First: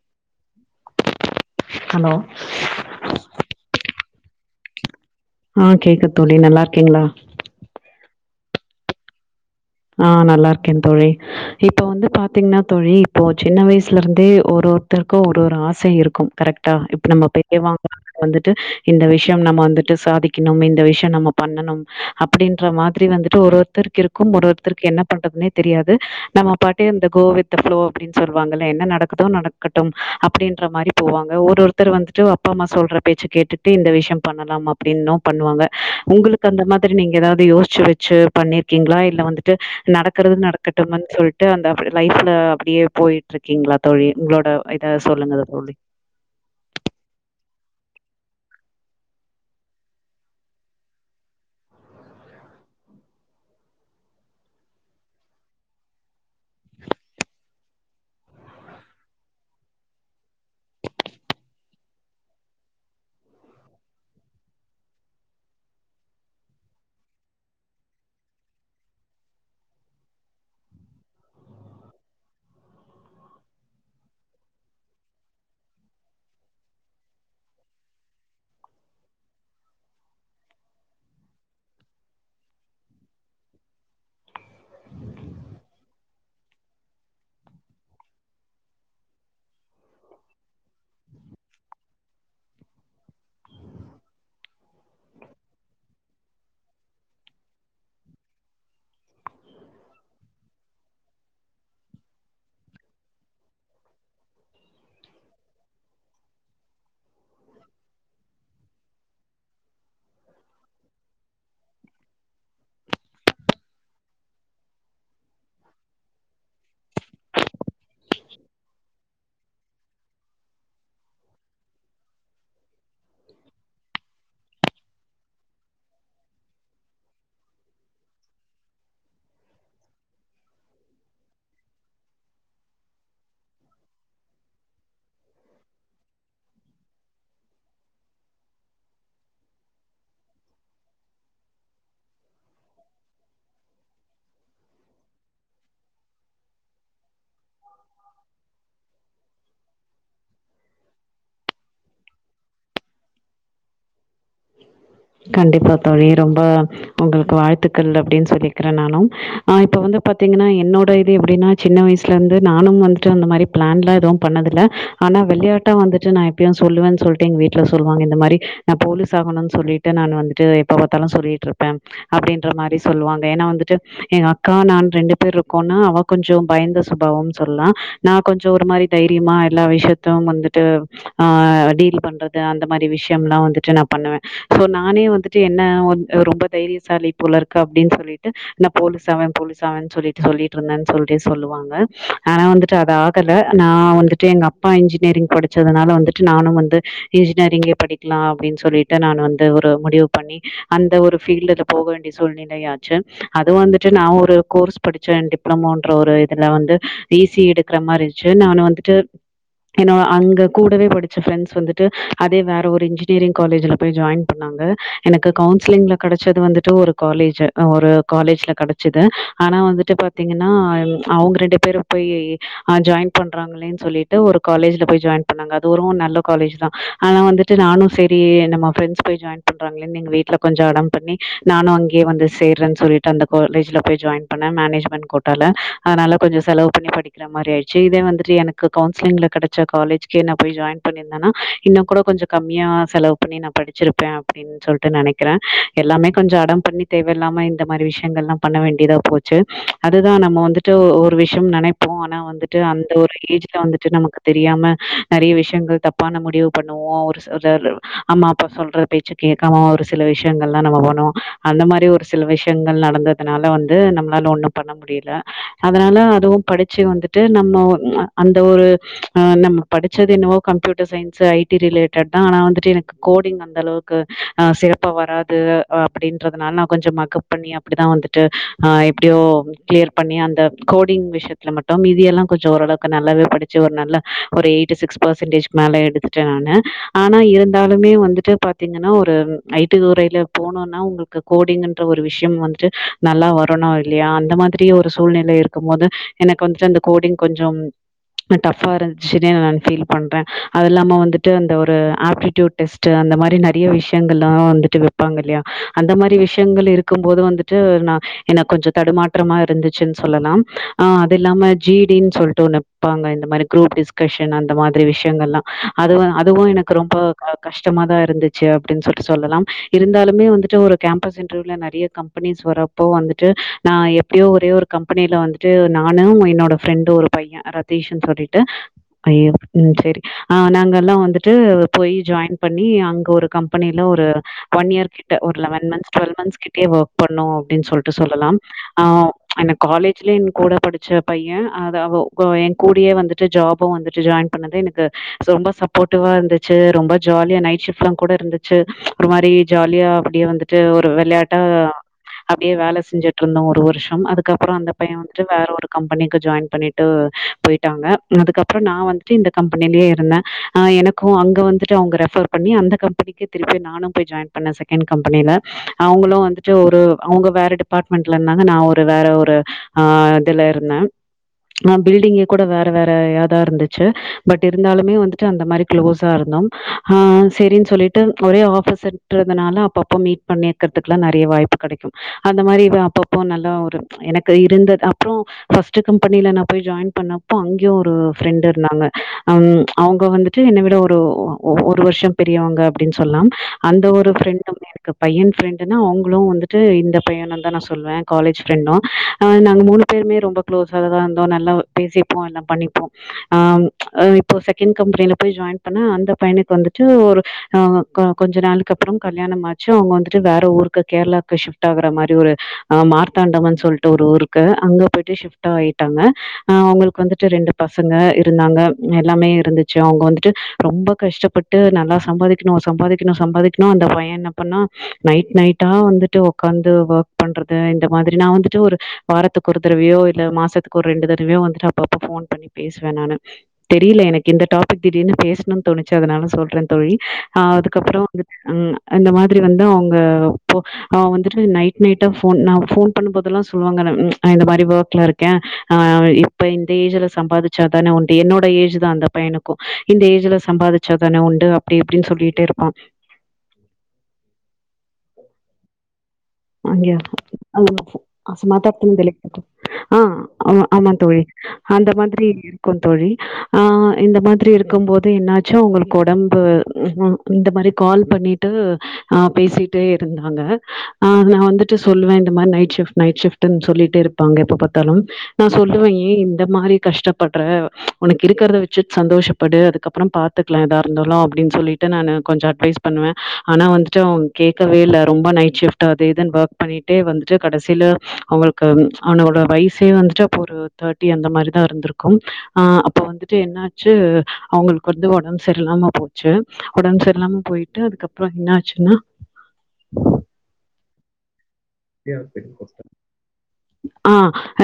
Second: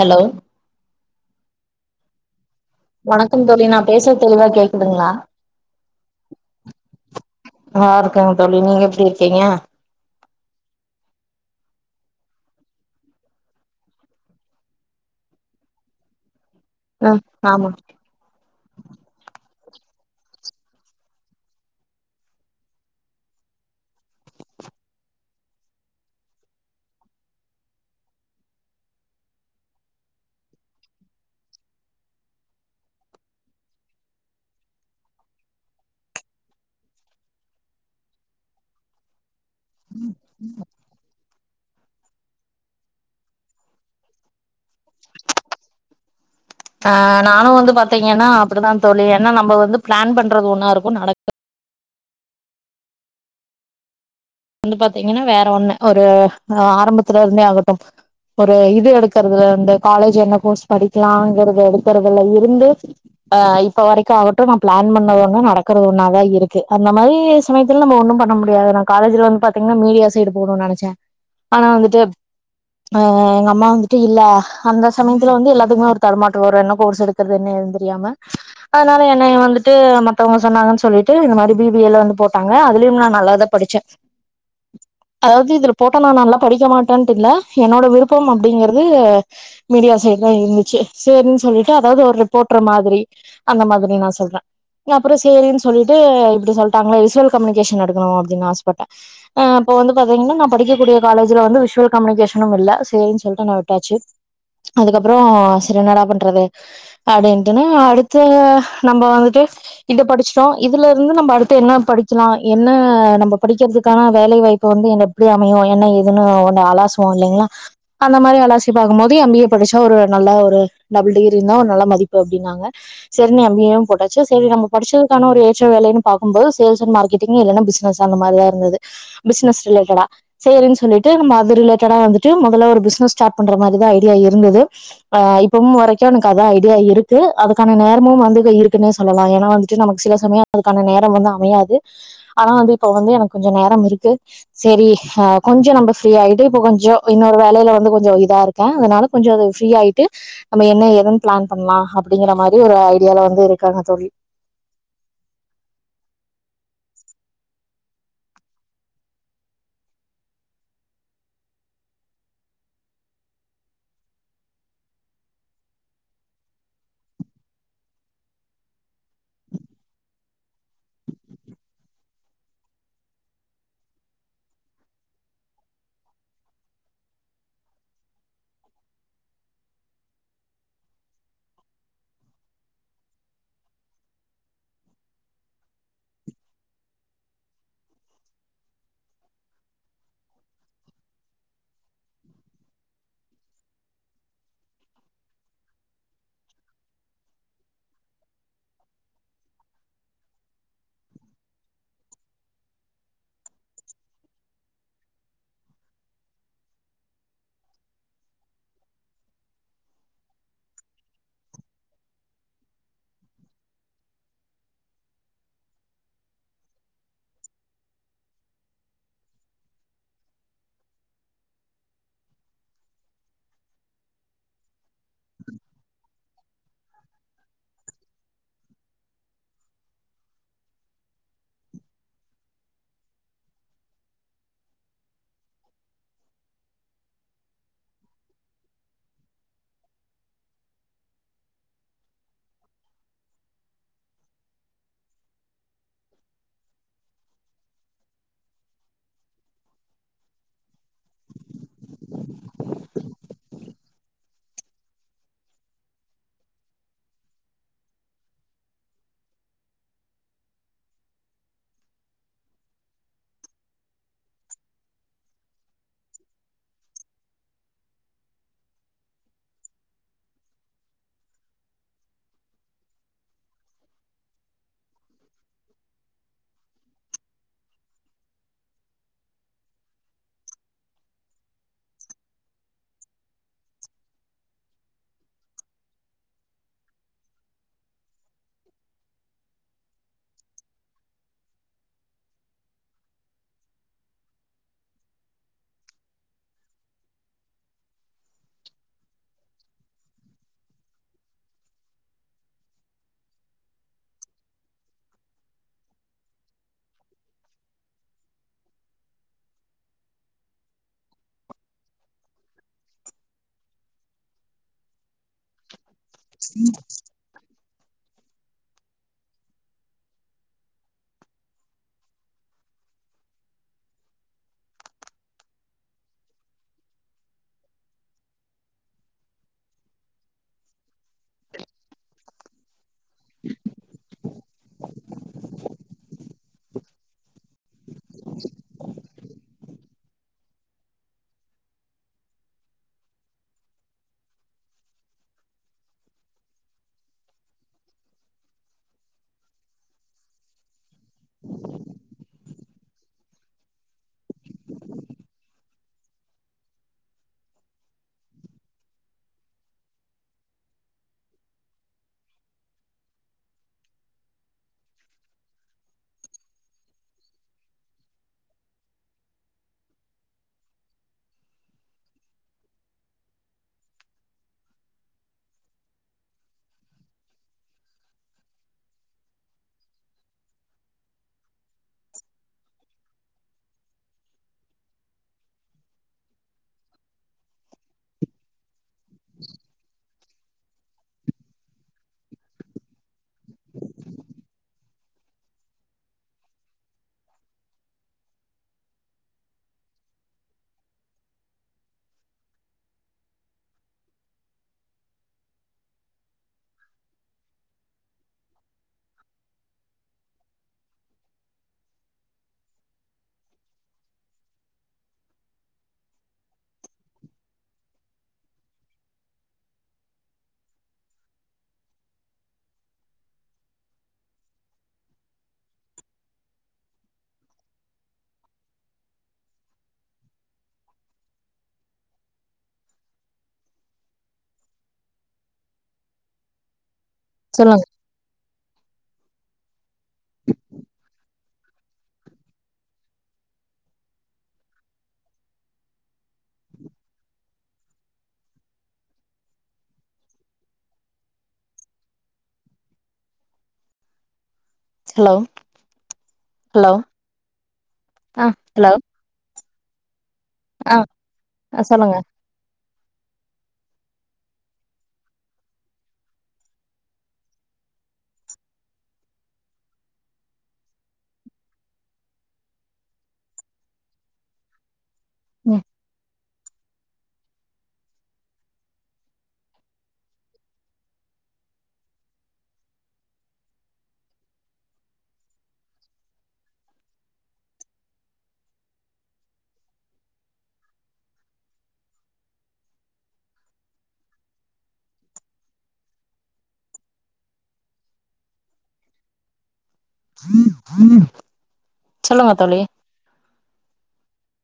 Hello hello வணக்கம் தோழி நா பேசுறது தெளிவா கேக்குதுங்ளா ஆ கேக்குது தோழி நல்லா இருக்கீங்ளா ஆ இருக்கேங் தோழி நீங்க எப்டி இருக்கீங்க ஆ நல்லா இருக்கே தோழி இப்போ வந்து பாத்தீங்னா தோழி இப்போ சின்ன வயிஸ்ல இர்ந்தே ஒரு ஒருத்தருக்கொ ஒரு ஒரு ஆசை இருக்கு கரெக்டா இப்ப ம் நம்ம ஆமா பெறியவாங்க வந்துட்டு இந்த விஷ்யம் நம்ம வந்துட்டு சாதிக்ணும் இந்த விஷ்யம் நம்ம பண்ணணும் அப்டின்ற மாதிரி வந்துட்டு ஒரு ஒருத்தருக்கு இருக்கும் ஒரு ஒருத்தருக்கு என்ன பண்றதுனே தெரியாது நம்ம பாட்டு இந்த கோ வித்து ஃப்ளோ அப்டின் சொல்வாங்கல்ல என்ன நடக்குதோ நடக்கட்டும் அப்டின்ற மாரி போவாங்க ஒரு ஒருத்தர் வந்துட்டு அப்பா அம்மா சொல்ற பேச்சு கேட்டுட்டு இந்த விஷ்யம் பண்ணலாம் அப்படின்னு பண்ணுவாங்க உங்ளுக் க்கு அந்த மாதிரி நீங்க ஏதாவ்து யோஸ்ச்சு வெச்சு பண்ணீர்க்கீங்ளா இல்ல வந்துட்டு நடக்கற்து நடக்கட் டுங்கன் சொல்ட்டு அந்த அப் லைஃப்ல அப்டியே போயிட்ருக்கீங்ளா தோழி உங்ளோட இத சொல்லுங்க தோழி ஆ நானு வந்து பாத்தீங்கன்னா அப்டிதா தோழி ஏன்னா நம்ம வந்து பிளான் பண்றது ஒண்ணா இருக்கு நடக் வந்து பாத்தீங்கனா வேற ஒண்ணு ஒரு ஆரம்பத்துல இர்ந்தே ஆகட்டு ஒரு இது எடுக்கற்துலர்ந்து காலேஜ் என்ன கோர்ஸ் படிக்லாங்கறத எடுக்கற்துலெ இருந்து அ இப்ப வரைக்கு ஆவட்டு நா பிளான் பண்ணது ஒண்ணா நடக்கற ஒண்ணாதா இருக்கு அந்த மாரி ஸ் நேத்தில் நம்ம ஒன்னும்ப ண்ண முடியாது நா காலேஜ்ல வந் பாத்தீங்னா மீடியா சைடு போணுன் நெனச்சே ஆனா வந்துட்டு அ எங்க அம்மா வந்துட்டு இல்ல அந்த சமயத்துல வந்து எல்லாத்துக்குமே ஒரு தரமாட்டு வேர என்ன கோர்ஸ் இருக் கற்து என்ன ஏதுன் தெரியாம அதனால என்னைய வந்துட்டு மத்தவங்க சொன்னாங்கன் சொல்லிட்டு இந்த மாரி பி பி ஏ ல வந்து போட்டாங்க அதுலெயும் நா நல்லாதா படிச்சே அதாவ்து இதுல போட்ட நா நல்லா படிக்க மாட்டேன்ட்டு இல்ல என்னோட விருப்பம் அப்டிங்கிறது மீடியா சைட் தா இருந்துச்சு சேரின்னு சொல்லிட்டு அதாவ்து ஒரு ரிப்போட்ரு மாதிரி அந்த மாதிரி நா சொல்றே அப்புறோ சேரின்னு சொல்லிட்டு இப்டி சொல்லிட்டாங்களே விசுவல் கம்யூனிகேஷன் எடுக்கணு அப்டின்னு ஆசப்பட்டே ஆ இப்போ வந்து பாத்தீங்கன்னா நா படிக்க கூடிய காலேஜல வந்து விஷுவல் கம்யூனிகேஷனுமில்ல சேரின்னு சொல்ட்டு நா விட்டாச்சு அதுக்கப்புறோ செரி என்னடா பண்றது அப்டின்ட்டுன்னா அடுத்து நம்ம வந்துட்டு இத படிச்சிட்டோ இதுல இருந்து நம்ம அடுத்து என்ன படிக்கலா என்ன நம்ம படிக்கிறதுக்கான வேலைவாய்ப்பு வந்து என்ன எப்டி அமையு என்ன ஏதுன்னு ஒண்ண அலாசுவாங் இல்லைங்களா அந்த மாதிரி அலாசி பாக்கும்போது எம்பிஏ படிச்சா ஒரு நல்ல ஒரு டபுள் டிகிரி இருந்தா ஒரு நல்ல மதிப்பு அப்டின்னாங்க சேரி னு அம் பி ஏ வு போட்டாச்சு செரி நம்ம படிச்சதுக்கான ஒரு ஏற்ற வேலைன்னு பாகும்போது சேல்ஸ் அண்ட் மார்கெட் இன்னு இதனா பிஸ்னஸ் அந்த மாரிதா இருந்தது பிஸ்னஸ் ரிலேட்டடா சேரின்னு சொல்லிட்டு நம்ம அது ரிலேட்டடா வந்துட்டு முதல்ல ஒரு பிசினஸ் ஸ்டார்ட் பண்ற மாரிதா ஐடியா இருந்தது ஆ இப்பவும் வரைக்கு எனக்கு அதா ஐடியா இருக்கு அதுக்கான நேரமும் வந்து இப்ப இருக்குன்னே சொல்லலா ஏன்னா வந்து நமக்கு சில சமயம் அதுக்கான நேரம் வந்து அமையாது ஆனா வந்து இப்ப வந்து எனக்கு கொஞ்ச நேரம் இருக்கு செரி ஆ கொஞ்சோ நம்ம ஃப்ரீயா ஆயிட்டு இப்ப கொஞ்சோ இன்னொரு வேலையில வந்து கொஞ்சோ இதா இருக் அ அதனால கொஞ்சோ அது ஃப்ரீயாயிட்டு நம்ம என்ன எதன் பிளான் பண்லா அப்படிங்கற மாரி ஒரு ஐடியால வந்து இருக்காங்க தோழி கண்டிப்பா தோழி ரொம்ப உங்களுக்கு வாழ்த்துக்கள் அப்டின்னு சொல்லிக்கிறே நானு ஆ இப்ப வந்து பாத்தீங்கன்னா என்னோட இது எப்டின்னா சின்ன வயஸ்ல இருந்து நானும் வந்துட்டு அந்த மாரி பிளான் லா எதுவு பண்ணதில்ல ஆனா விளயாட்டா வந்துட்டு நா எப்பயு சொல்லுவேன்னு சொல்ட்டு எங்க வீட்ல சொல்லுவாங்க இந்த மாரி நா போலீஸ் ஆகணுனு சொல்லிட்டு நானு வந்துட்டு எப்ப பாத்தாலு சொல்லிட்ருப்பே அப்டின்ற மாரி சொல்லுவாங்க ஏன்னா வந்துட்டு எங்க அக்கா நான் ரெண்டு பேர் இருக்கோனா அவ கொஞ்சோ பயந்த சுபாவம்னு சொல்லா நா கொஞ்சோ ஒரு மாரி தைரியமா எல்லா விஷ்யத்லும் வந்துட்டு ஆ டீல் பண்றது அந்த மாதிரி விஷயம் எல்லா வந்துட்டு நம் பண்ணுவே சோ நானே வந்துட்டு என்ன ரொம்ப தைரியசாலி போல இருக்கு அப்டின்னு சொல்லிட்டு ந போலீஸ் ஆவே போலீஸாவன்னு சொல்லிட்டு சொல்லிட்டு இருந்தே சொல்லிட்டு சொல்லுவாங்க ஆனா வந்து அது ஆகல நா வந்துட்டு எங்க அப்பா இன்ஜினியரிங் படிச்சதுனால வந்துட்டு நானு வந்து இன்ஜினியரிங்கே படி இருக்கலா அப்டின்னு சொல்லிட்டு நா வந்து ஒரு முடிவு பண்ணி அந்த ஒரு ஃபீல்ட்ல போக வேண்டிய சூழ்நிலையாச்சு அது வந்துட்டு நா ஒரு கோர்ஸ் படிச்சே டிப்ளமோன்ற ஒரு இதுல வந்து ஈசி எடுக்கிற மாதிரிச்சு நானு வந்துட்டு என்னோட அங்க கூடவே படிச்ச ஃப்ரெண்ட்ஸ் வந்துட்டு அதே வேற ஒரு இன்ஜினியரிங் காலேஜ்ல ஜாயின் பண்ணாங்க எனக்கு கவுன்சிலிங்ல கடச்சது வந்துட்டு ஒரு காலேஜ் ஒரு காலேஜ்ல கடச் ச்சுது ஆனா வந்துட்டு பாத்தீங்கன்னா அவங்க ரெண்டு பேரும் போய் ஆ ஜாயின் பண்றாங்களே சொல்லிட்டு ஒரு காலேஜ்ல போய் ஜாயின் பண்ணாங்க அது ஒரு நல்ல காலேஜ் தா ஆனா வந்துட்டு நானு சரி நம்ம ஃப்ரண்ட்ஸ் போய் ஜாயின் பண்றாங்களே எங் வீட்டுல கொஞ்ச அடம் பண்ணி நானு அங்கே வந்து சேர்னு சொல்லிட்டு அந்த காலேஜ்ல போய் ஜாயின் பண்ண மேனேஜ்மெண்ட் கோட்டால அதனால கொஞ்சோ செலவு பண்ணி படிக்க இந்த மாரி ஆயிச்சு இதே வந்துட்டு எனக்கு கவுன்சிலிங்ல கடைச்ச காலேஜ்கே நா போய் ஜாயின் பண்ணியிருந்தனா இன்னு கூட கொஞ்சம் கம்மியா செலவு பண்ணி நா படிச்சிருப்பே அப்டின் சொல்ட்டு நனைக்குற எல்லாமே கொஞ்சோ அடம் பண்ணி தேவையில்லாம இந்த மாதிரி விஷயங்கல்லா பண்ண வேண்டிதா போச் ச்சு அதுதா நம்ம வந்துட்டு ஒரு விஷயம் நினைப்போ ஆனா வந்துட்டு அந்த ஒரு ஏஜ்ல வந்துட்டு நமக்கு தெரியாம நறைய விஷயங்கள் தப்பான முடிவு பண்ணுவோ ஒருசிலர் ஆமா இப்ப சொல்ற பேச்சு கேக்காம ஒரு சில விஷயங்கள்லா நம்ம பண்ணுவோ அந்த மாதிரி ஒரு சில விஷயங்கள் நடந்தது அதனால வந்து நம்மளால ஒண்ணு பண்ண முடியல அதனால அதுவு படிச்சு வந்துட்டு நம்ம ஒரு அந்த ஒரு அ நம்ம படிச்சது எனவோ கம்யூட்டர் சயின்ஸ ஐடி ரிலேட்டட் தா ஆனா வந்துட்டு எனக்கு கோடிங் அந்த அளவுக்கு ஆ சிறப்பா வராது அப்டின்றதுனால நா கொஞ்சம் மக்கப் பண்ணி அப்டிதா வந்துட்டு ஆ எப்டியோ கிளியர் பண்ணி அந்த கோடிங் விஷயத்துல மட்டு மீதியல்லா கொஞ்சோ ஓரளவுக்கு நல்லாவே படிச்சு ஒரு நல்லா ஒரு எயிட்டிசிக்ஸ் பர்சன்டேஜ் மேல எடுத்துட்ட நானு ஆனா இருந்தாலு லுமே பாத்தீங்கன்னா ஒரு ஐடி துறையில போனோனா உங்களுக்கு கோடிங்ன்ற ஒரு விஷயம் வந்துட்டு நல்லா வரணு இல்லையா அந்த மாதிரி ஒரு சூழ்நிலை இருக்கு போது எனக்கு வந்துட்டு அந்த கோடிங் கொஞ்சம் டஃபா இருந்துச்சுன்னே நா ஃபீல் பண்றே அது இல்லாம வந்துட்டு அந்த ஒரு ஆப்டிடியூட் டெஸ்ட் அந்த மாதிரி நறைய விஷயங்கள்ல்லா வந்துட்டு வைப்பாங்க இல்லையா அந்த மாதிரி விஷயங்கள் இருக்கும்போது வந்துட்டு ட்டு நா எனக்கு கொஞ்சம் தடுமாற்றமா இருந்துச்சுன்னு சொல்லலாம் ஆ அது இல்லாம ஜிடினு சொல்ட்டு ஒனு வப்பாங்க இந்த மாதிரி குரூப் டிஸ்கஷன் அந்த மாதிரி விஷயங்கள்லா அதுவு அதுவு எனக்கு ரொம்ப அ கஷ்டமா தா இருந்துச்சு அப்டின்னு சொல்ட்டு சொல்லலா இருந்தாலுமே வந்துட்டு ஒரு கேம்பஸ் இன்டர்வியூல நறைய கம் கம்பனிஸ் வரப்போ வந்துட்டு நா எப்படியோ ஒரே ஒரு கம்பெனில வந்துட்டு நானு என்னோட ஃப்ரெண்ட்டு ஒரு பையன் ரதீஷன்னு சொல்ட்டு ஐயோ ம் சரி ஆ நாங்கல்லா வந்துட்டு போய் ஜாயின் பண்ணி அங்க ஒரு கம்பெனியில ஒரு ஒன் இயர்ர்கிட்ட ஒரு லெவன் மந்த் டுவெல் மந்த்ஸ் கிட்டயே ஒர்க் பண்ணோ அப்டின்னு சொல்ட்டு சொல்லலாம் ஆவ் என் காலேஜ்லயே எ கூட படிச்ச பையன் அ அது அவ எ கூடயே வந்துட்டு ட்டு ஜாபும் வந்துட்டு ஜாயின் பண்ணது எனக்கு ரொம்ப சப்போ்ட்டிவா இருந்துச் ச்சு ரொம்ப ஜாலியா நைட் ஷிஃப்ட்ல்லா கூட இருந்துச்சு ஒரு மாதிரி ஜாலியா அப்டியே வந்துட்டு ஒரு விளையாட் ட்ட அப்படியே ஆ அப்டியே வேல செஞ்சுட்டு இருந்தோ ஒரு வருஷோ அதுக்கப்புறோ அந்த பையன் வந்துட்டு வேற ஒரு கம்பெனிக்கு ஜாயின் பண்ணிட்டு ட்டு போயிட்டாங்க அதுக்கப்புறோ நா வந்துட்டு இந்த கம்பெனிலே இருந்தே எனக்கு ஓ அங்க வந்துட்டு அவுங்க ரெஃபர் பண்ணி அந்த கம்பெனிக்கு திருப்பி நானு போய் ஜாயின் பண்ணே செகண்ட் கம்பெனில அவுங்களு வந்துட்டு ஒரு அவுங்க வேற டிபார்ட்மெண்ட்ல இருந்தாங்க நா ஒரு வேற ஒரு அ இதுல இருந்தே ஆ பில்டிங்கே கூட வேற வேற ஏதா இருந்துச்சு பட் இருந்தாலுமே வந்துட்டு அந்த மாரி க்ளோஸா இருந்தோம் அ செரின் சொல்லிட்டு ஒரே ஆஃபீஸுன்றதுனால அப்பப்ப மீட் பண்ணி இருக்கற்துக்ல்லா நெறைய வாய்ப்பு கெடைக்கு அந்த மாரி இவெ அப்பப்போ நல்லா ஒரு எனக்கு இருந்தது அப்போ ஃபஸ்ட்டு கம்பெனில நா போய் ஜாயின் பண்ணப்போ அங்கெயு ஒரு ஃப்ரெண்டு இருந்தாங்க அ அவுங்க வந்து ட்டு என்ன விட ஒரு ஒரு வர்ஷோ பெரியவுங்க அப்டின்னு சொல்லாம் அந்த ஒரு ஃப்ரெண்ட [inaudible] எனக்கு பையென் ஃப்ரெண்டுன்னா அவுங்களு வந்துட்டு இந்த பையனுந் தா நா சொல்லுவே காலேஜ் ஃப்ரெண்டு நாங்க மூனு பேருமே ரொம்ப க்ளோசாதா இருந்தோ நல்லா பேசிப்போ எல்லா பண்ணிப்போ ஆம் இப்போ செகண்ட் கம்பெனில போய் ஜாயின் பண்ணே அந்த பயனுக்கு வந்துட்டு ஒரு அ கொஞ்ச நாளுக்கு அப்பறம் கல்யாணம் ஆச்சு அவுங்க வந்துட்டு வேற ஊருக்கு கேரளாக்கு சிஃப்ட் ஆகுற மாரி ஒரு அ மார்தாண்டவ சொல்ட்டு ஒரு ஊருக்கு அங்க போய்ட்டு சிஃப்ட் ஆயிடாங்க அ அவுங்களுக் வந்துட்டு ரெண்டு பசங்க இருதாங்க எல்லாமே இருந்துச்சு அவுங்க வந்துட்டு ரொம்ப கஸ்டபட்டு நல்லா சம்பாதிக்கணு சம்பாதிக்கணு சம்பாதிக்கணு அந்த பையெ என்ன பண்ணா நைட் நைட்டா வந்துட்டு ஒக்காந்து வோக் பண்றது இந்த மாதிரி நா வந்துட்டு ஒரு வாரத்துக்கு ஒரு தரவையோ இல்ல மாசத்துக்கு ஒரு ரெண்டு தடவையோ வந்துட்டு அப்ப அப்ப ஃபோன் பண்ணி பேசுவே நானு தெரியல எனக்கு இந்த டாக் திடீர்னு பேசணுன் தேணுச்சு அதுனால சொல்றே தோழி சொல்லுங்க அதுக்கப்பறொ வந்துட்டு ம் அந்த மாரி வந்து அவுங்க பொ அவுங் வந்துட் நைட் நைட்டா ஃபோன் நா ஃபோன் பண்ணுபோதெல்லா சொல்லுவாங்க நா இந்த மாரி வோக்ல இருக்கே இந்த ஏஜ்ல சம்பாதிச்சா தானே உண்டு என்னோட ஏஜ் தா அந்த பையனுக் கு இந்த ஏஜ்ல சம்பாதிச்சா தானே உண்டு அப்டி இப்டின்னு சொல்லிட்டே இருப்பா ஹலோ ஹலோ அங்கியா ஆ ஹலோ [unintelligible] ஆ ஆமா ஆமா ஆ தோழி ஆ, அந்த சொல்லுங்க மாதுரி இருக்கு தோழி அ இந்த மாதிரி இருக்கும் போது என்னாச்சு அவுங்ளுக் ஒடம்பு இந்த மாரி கால் பண்ணிட்டு அ பேசிட்டே இருதாங்க ஆ நா வந்துட்டு சொல்லுவே இந்த மாரி நைட் சிஃப்ட் நைட் சிஃப்டுன் சொல்லிட்டே இருபாங்க எப்பபாத்தாலு நா ம் சொல்லுவே ஏ இந்த மாரி கஷ்டம் பட்ற ஒனக்கு இருக்கிறத வச்சி சந்தோஷபடு அதுகப்பறொ பாத்துக்லா எதா இருதாலு அப்டின் சொல்லி ட்டு நானு கொஞ்சொ அட்வைஸ் பன்னுவே ஆனா வந்துட்டு அவ கேக்கவே இல்ல ரொம்ப நைட் சிஃப்ட் அத இதுனு ஒர்க் பண்ணிட்டே வந்துட்டு கடசில அவுங்களுக்கு அவனோட வயசே வந்துட்டு அப்போ ஒரு தேர்ட்டி அந்த மாரிதா இருந்துருக்கும் ஆ அப்போ வந்துட்டு என்னாச்சு அவுங்களுக்கு வந்து ஒடம்பு சரி இல்லாம போச்சு ஒடம்பு சரில்லாம போயிட்டு அதுகப்றொ என்ன ஆச்சுன்னா உ உ [unintelligible] [inaudible] ஆ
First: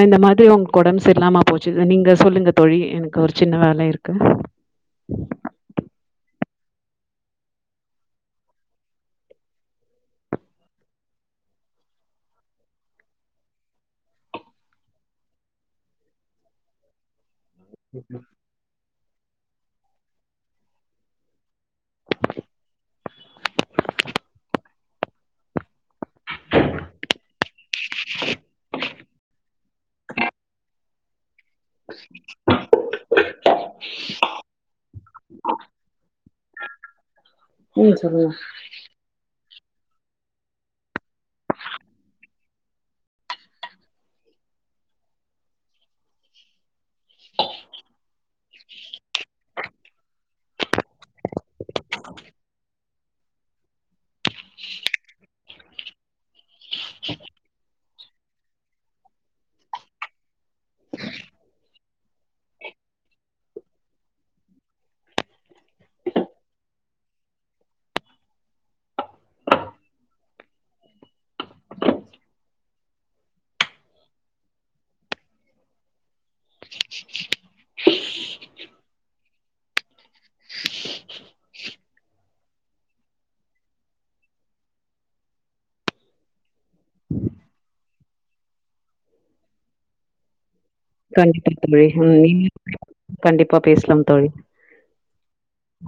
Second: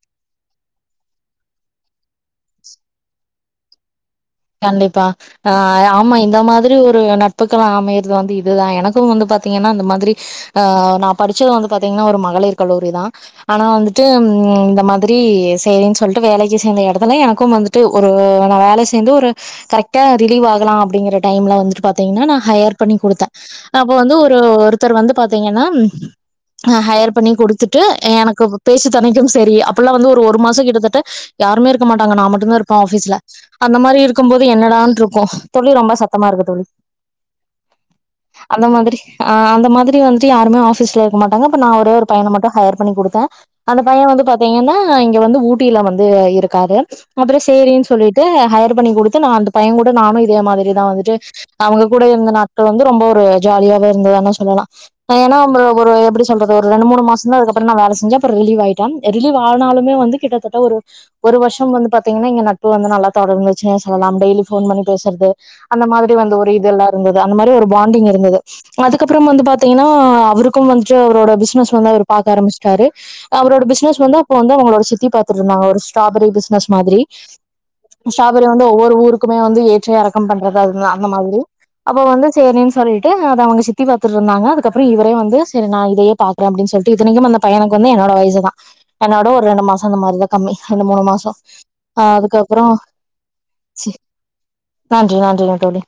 இந்த மாத்ரி அவுங்க் ஒடம்பு செரில்லாம போச்சு நீங்க சொல்லுங்க தோழி எனக் ஒரு சின்ன வேல இருக்கு கண்டிப்பா அ ஆமா இந்த மாதிரி ஒரு நட்புக்கலா அமையற்து வந்து இதுதா எனக்கு வந்து பாத்திங்கன்னா இந்த மாதிரி அ நா படுச்சது வந்து பாத்திங்கன்னா ஒரு மகளிர் கல்லூரி தா ஆனா வந்துட்டு இந்த மாதுரி சேரின் சொல்ட்டு வேலக்கி சேந்த எடத்துல எனக்கு வந்துட் டு ஒரு நா வேல சேந்து ஒரு கரெக்டா ரிலீவ் ஆகலா அப்டிங்குற டைம்ல வந்துட்டு பாத்திங்கன்னா நா ஹையர் பண்ணி குடுத்தே அப்போ வந்து ஒரு ஒருதர் வந்து பாத்தீங்ன்னா நா ஹையர் பண்ணி குடுத்துட்டு எனக்கு பேச்சு துணைக்கும் செரி அப்பல்லா வந்து ஒரு ஒரு மாசொ கிட்டத்தட்ட யாருமே இருக்க மாட்டங்க நா மட்டுதா இருப்ப ஆபீஸ்ல அந்த மாதரி இருக்கும்போது என்னடாட்டு இருக்கு தோழி ரொம்ப சத்தமா இருக்கு தோழி [unintelligible] அந்த மாதிரி அ அந்த மாதிரி வந்ட்டு யாருமே ஆஃபீஸ்ல இருக்க மாட்டாங்க அப்ப நா ஒரே ஒரு பையன மட்டு ஹையர் பண்ணி குடுத்தே அந்த பைய வந்து பாத்தீங்கன்னா இங்க வந்து ஊட்டியில வந்து இருக்காரு அப்ரோ சேரின் சொல்லி ட்டு ஹையர் பண்ணி குடுத்து நா அந்த பைய கூட நானு இதே மாரிதா வந்துட்டு அவுங்க கூட இருந்த நாட்கள் வந்து ரொம்ப ஒரு ஜாலியாவே இருந்ததானா சொல்லலா ஆ ஏனா ஒரு எப்டி சொல்றது ஒரு ரெண்டு மூணு மாசந்தா இதுக்குப்ரோ நா வேல செஞ்ச அப்ரோ ரிலீவ் ஆயிட்டே ரிலீவ் ஆனாலுமே வந்து கிட்டத்தட்ட ஒரு ஒரு வருஷம் வந்து பாத்தீங்கன்னா எங்க நட்பு வந்து நல்லா தொடர்ந்துச்சுனே சொல்லலாம் டெய்லி போன் பண்ணி பேசரது அந்த மாரி வந்த ஒரு இதெல்லா இருந்தது அந்த மாரி ஒரு பாண்டிங் இருந்தது அதுக்கப்புறம் வந்து பாத்தீங்கன்னா அவருக்கும் வந்துட்டு அவரோட பிசினஸ் வந்து அவரு பாக்க ஆரம்பிச்சுட்டாரு அவரோட பிசினஸ் வந்து அப்ப வந்து அவங்களோட சித்தி பாத்துட்டு இருந்தாங்க ஒரு ஸ்ட்ராபெரி பிசினஸ் மாரி ஸ்டாபரி வந்து ஒவ்வொரு ஊருக்குமே வந்து ஏற்ற இறக்கம் பண்றது அது அந்த மாரி அப்ப வந்து சேரின்னு சொல்லிட்டு அத அவங்க சித்தி பாத்துட்டு இருந்தாங்க அதுக்கப்ரோ இவரே வந்து சேரி நா இதையே பாத் அப்டின்னு சொல்லிட்டு இத்தனைக்கும் அந்த பையக்கு வந்து என்னோட வயசு தா என்னோட ஒரு ரெண்டு மாசொ அந்த மாரிதா கம்மி ரெண்டு மூணு மாசொ கண்டிப்பா தோழி. ஆ ம். அதுக்கு நீங்களும் அப்புறம் கண்டிப்பா சே பேசலாம் தோழி. நன்றி நன்றிக தோழி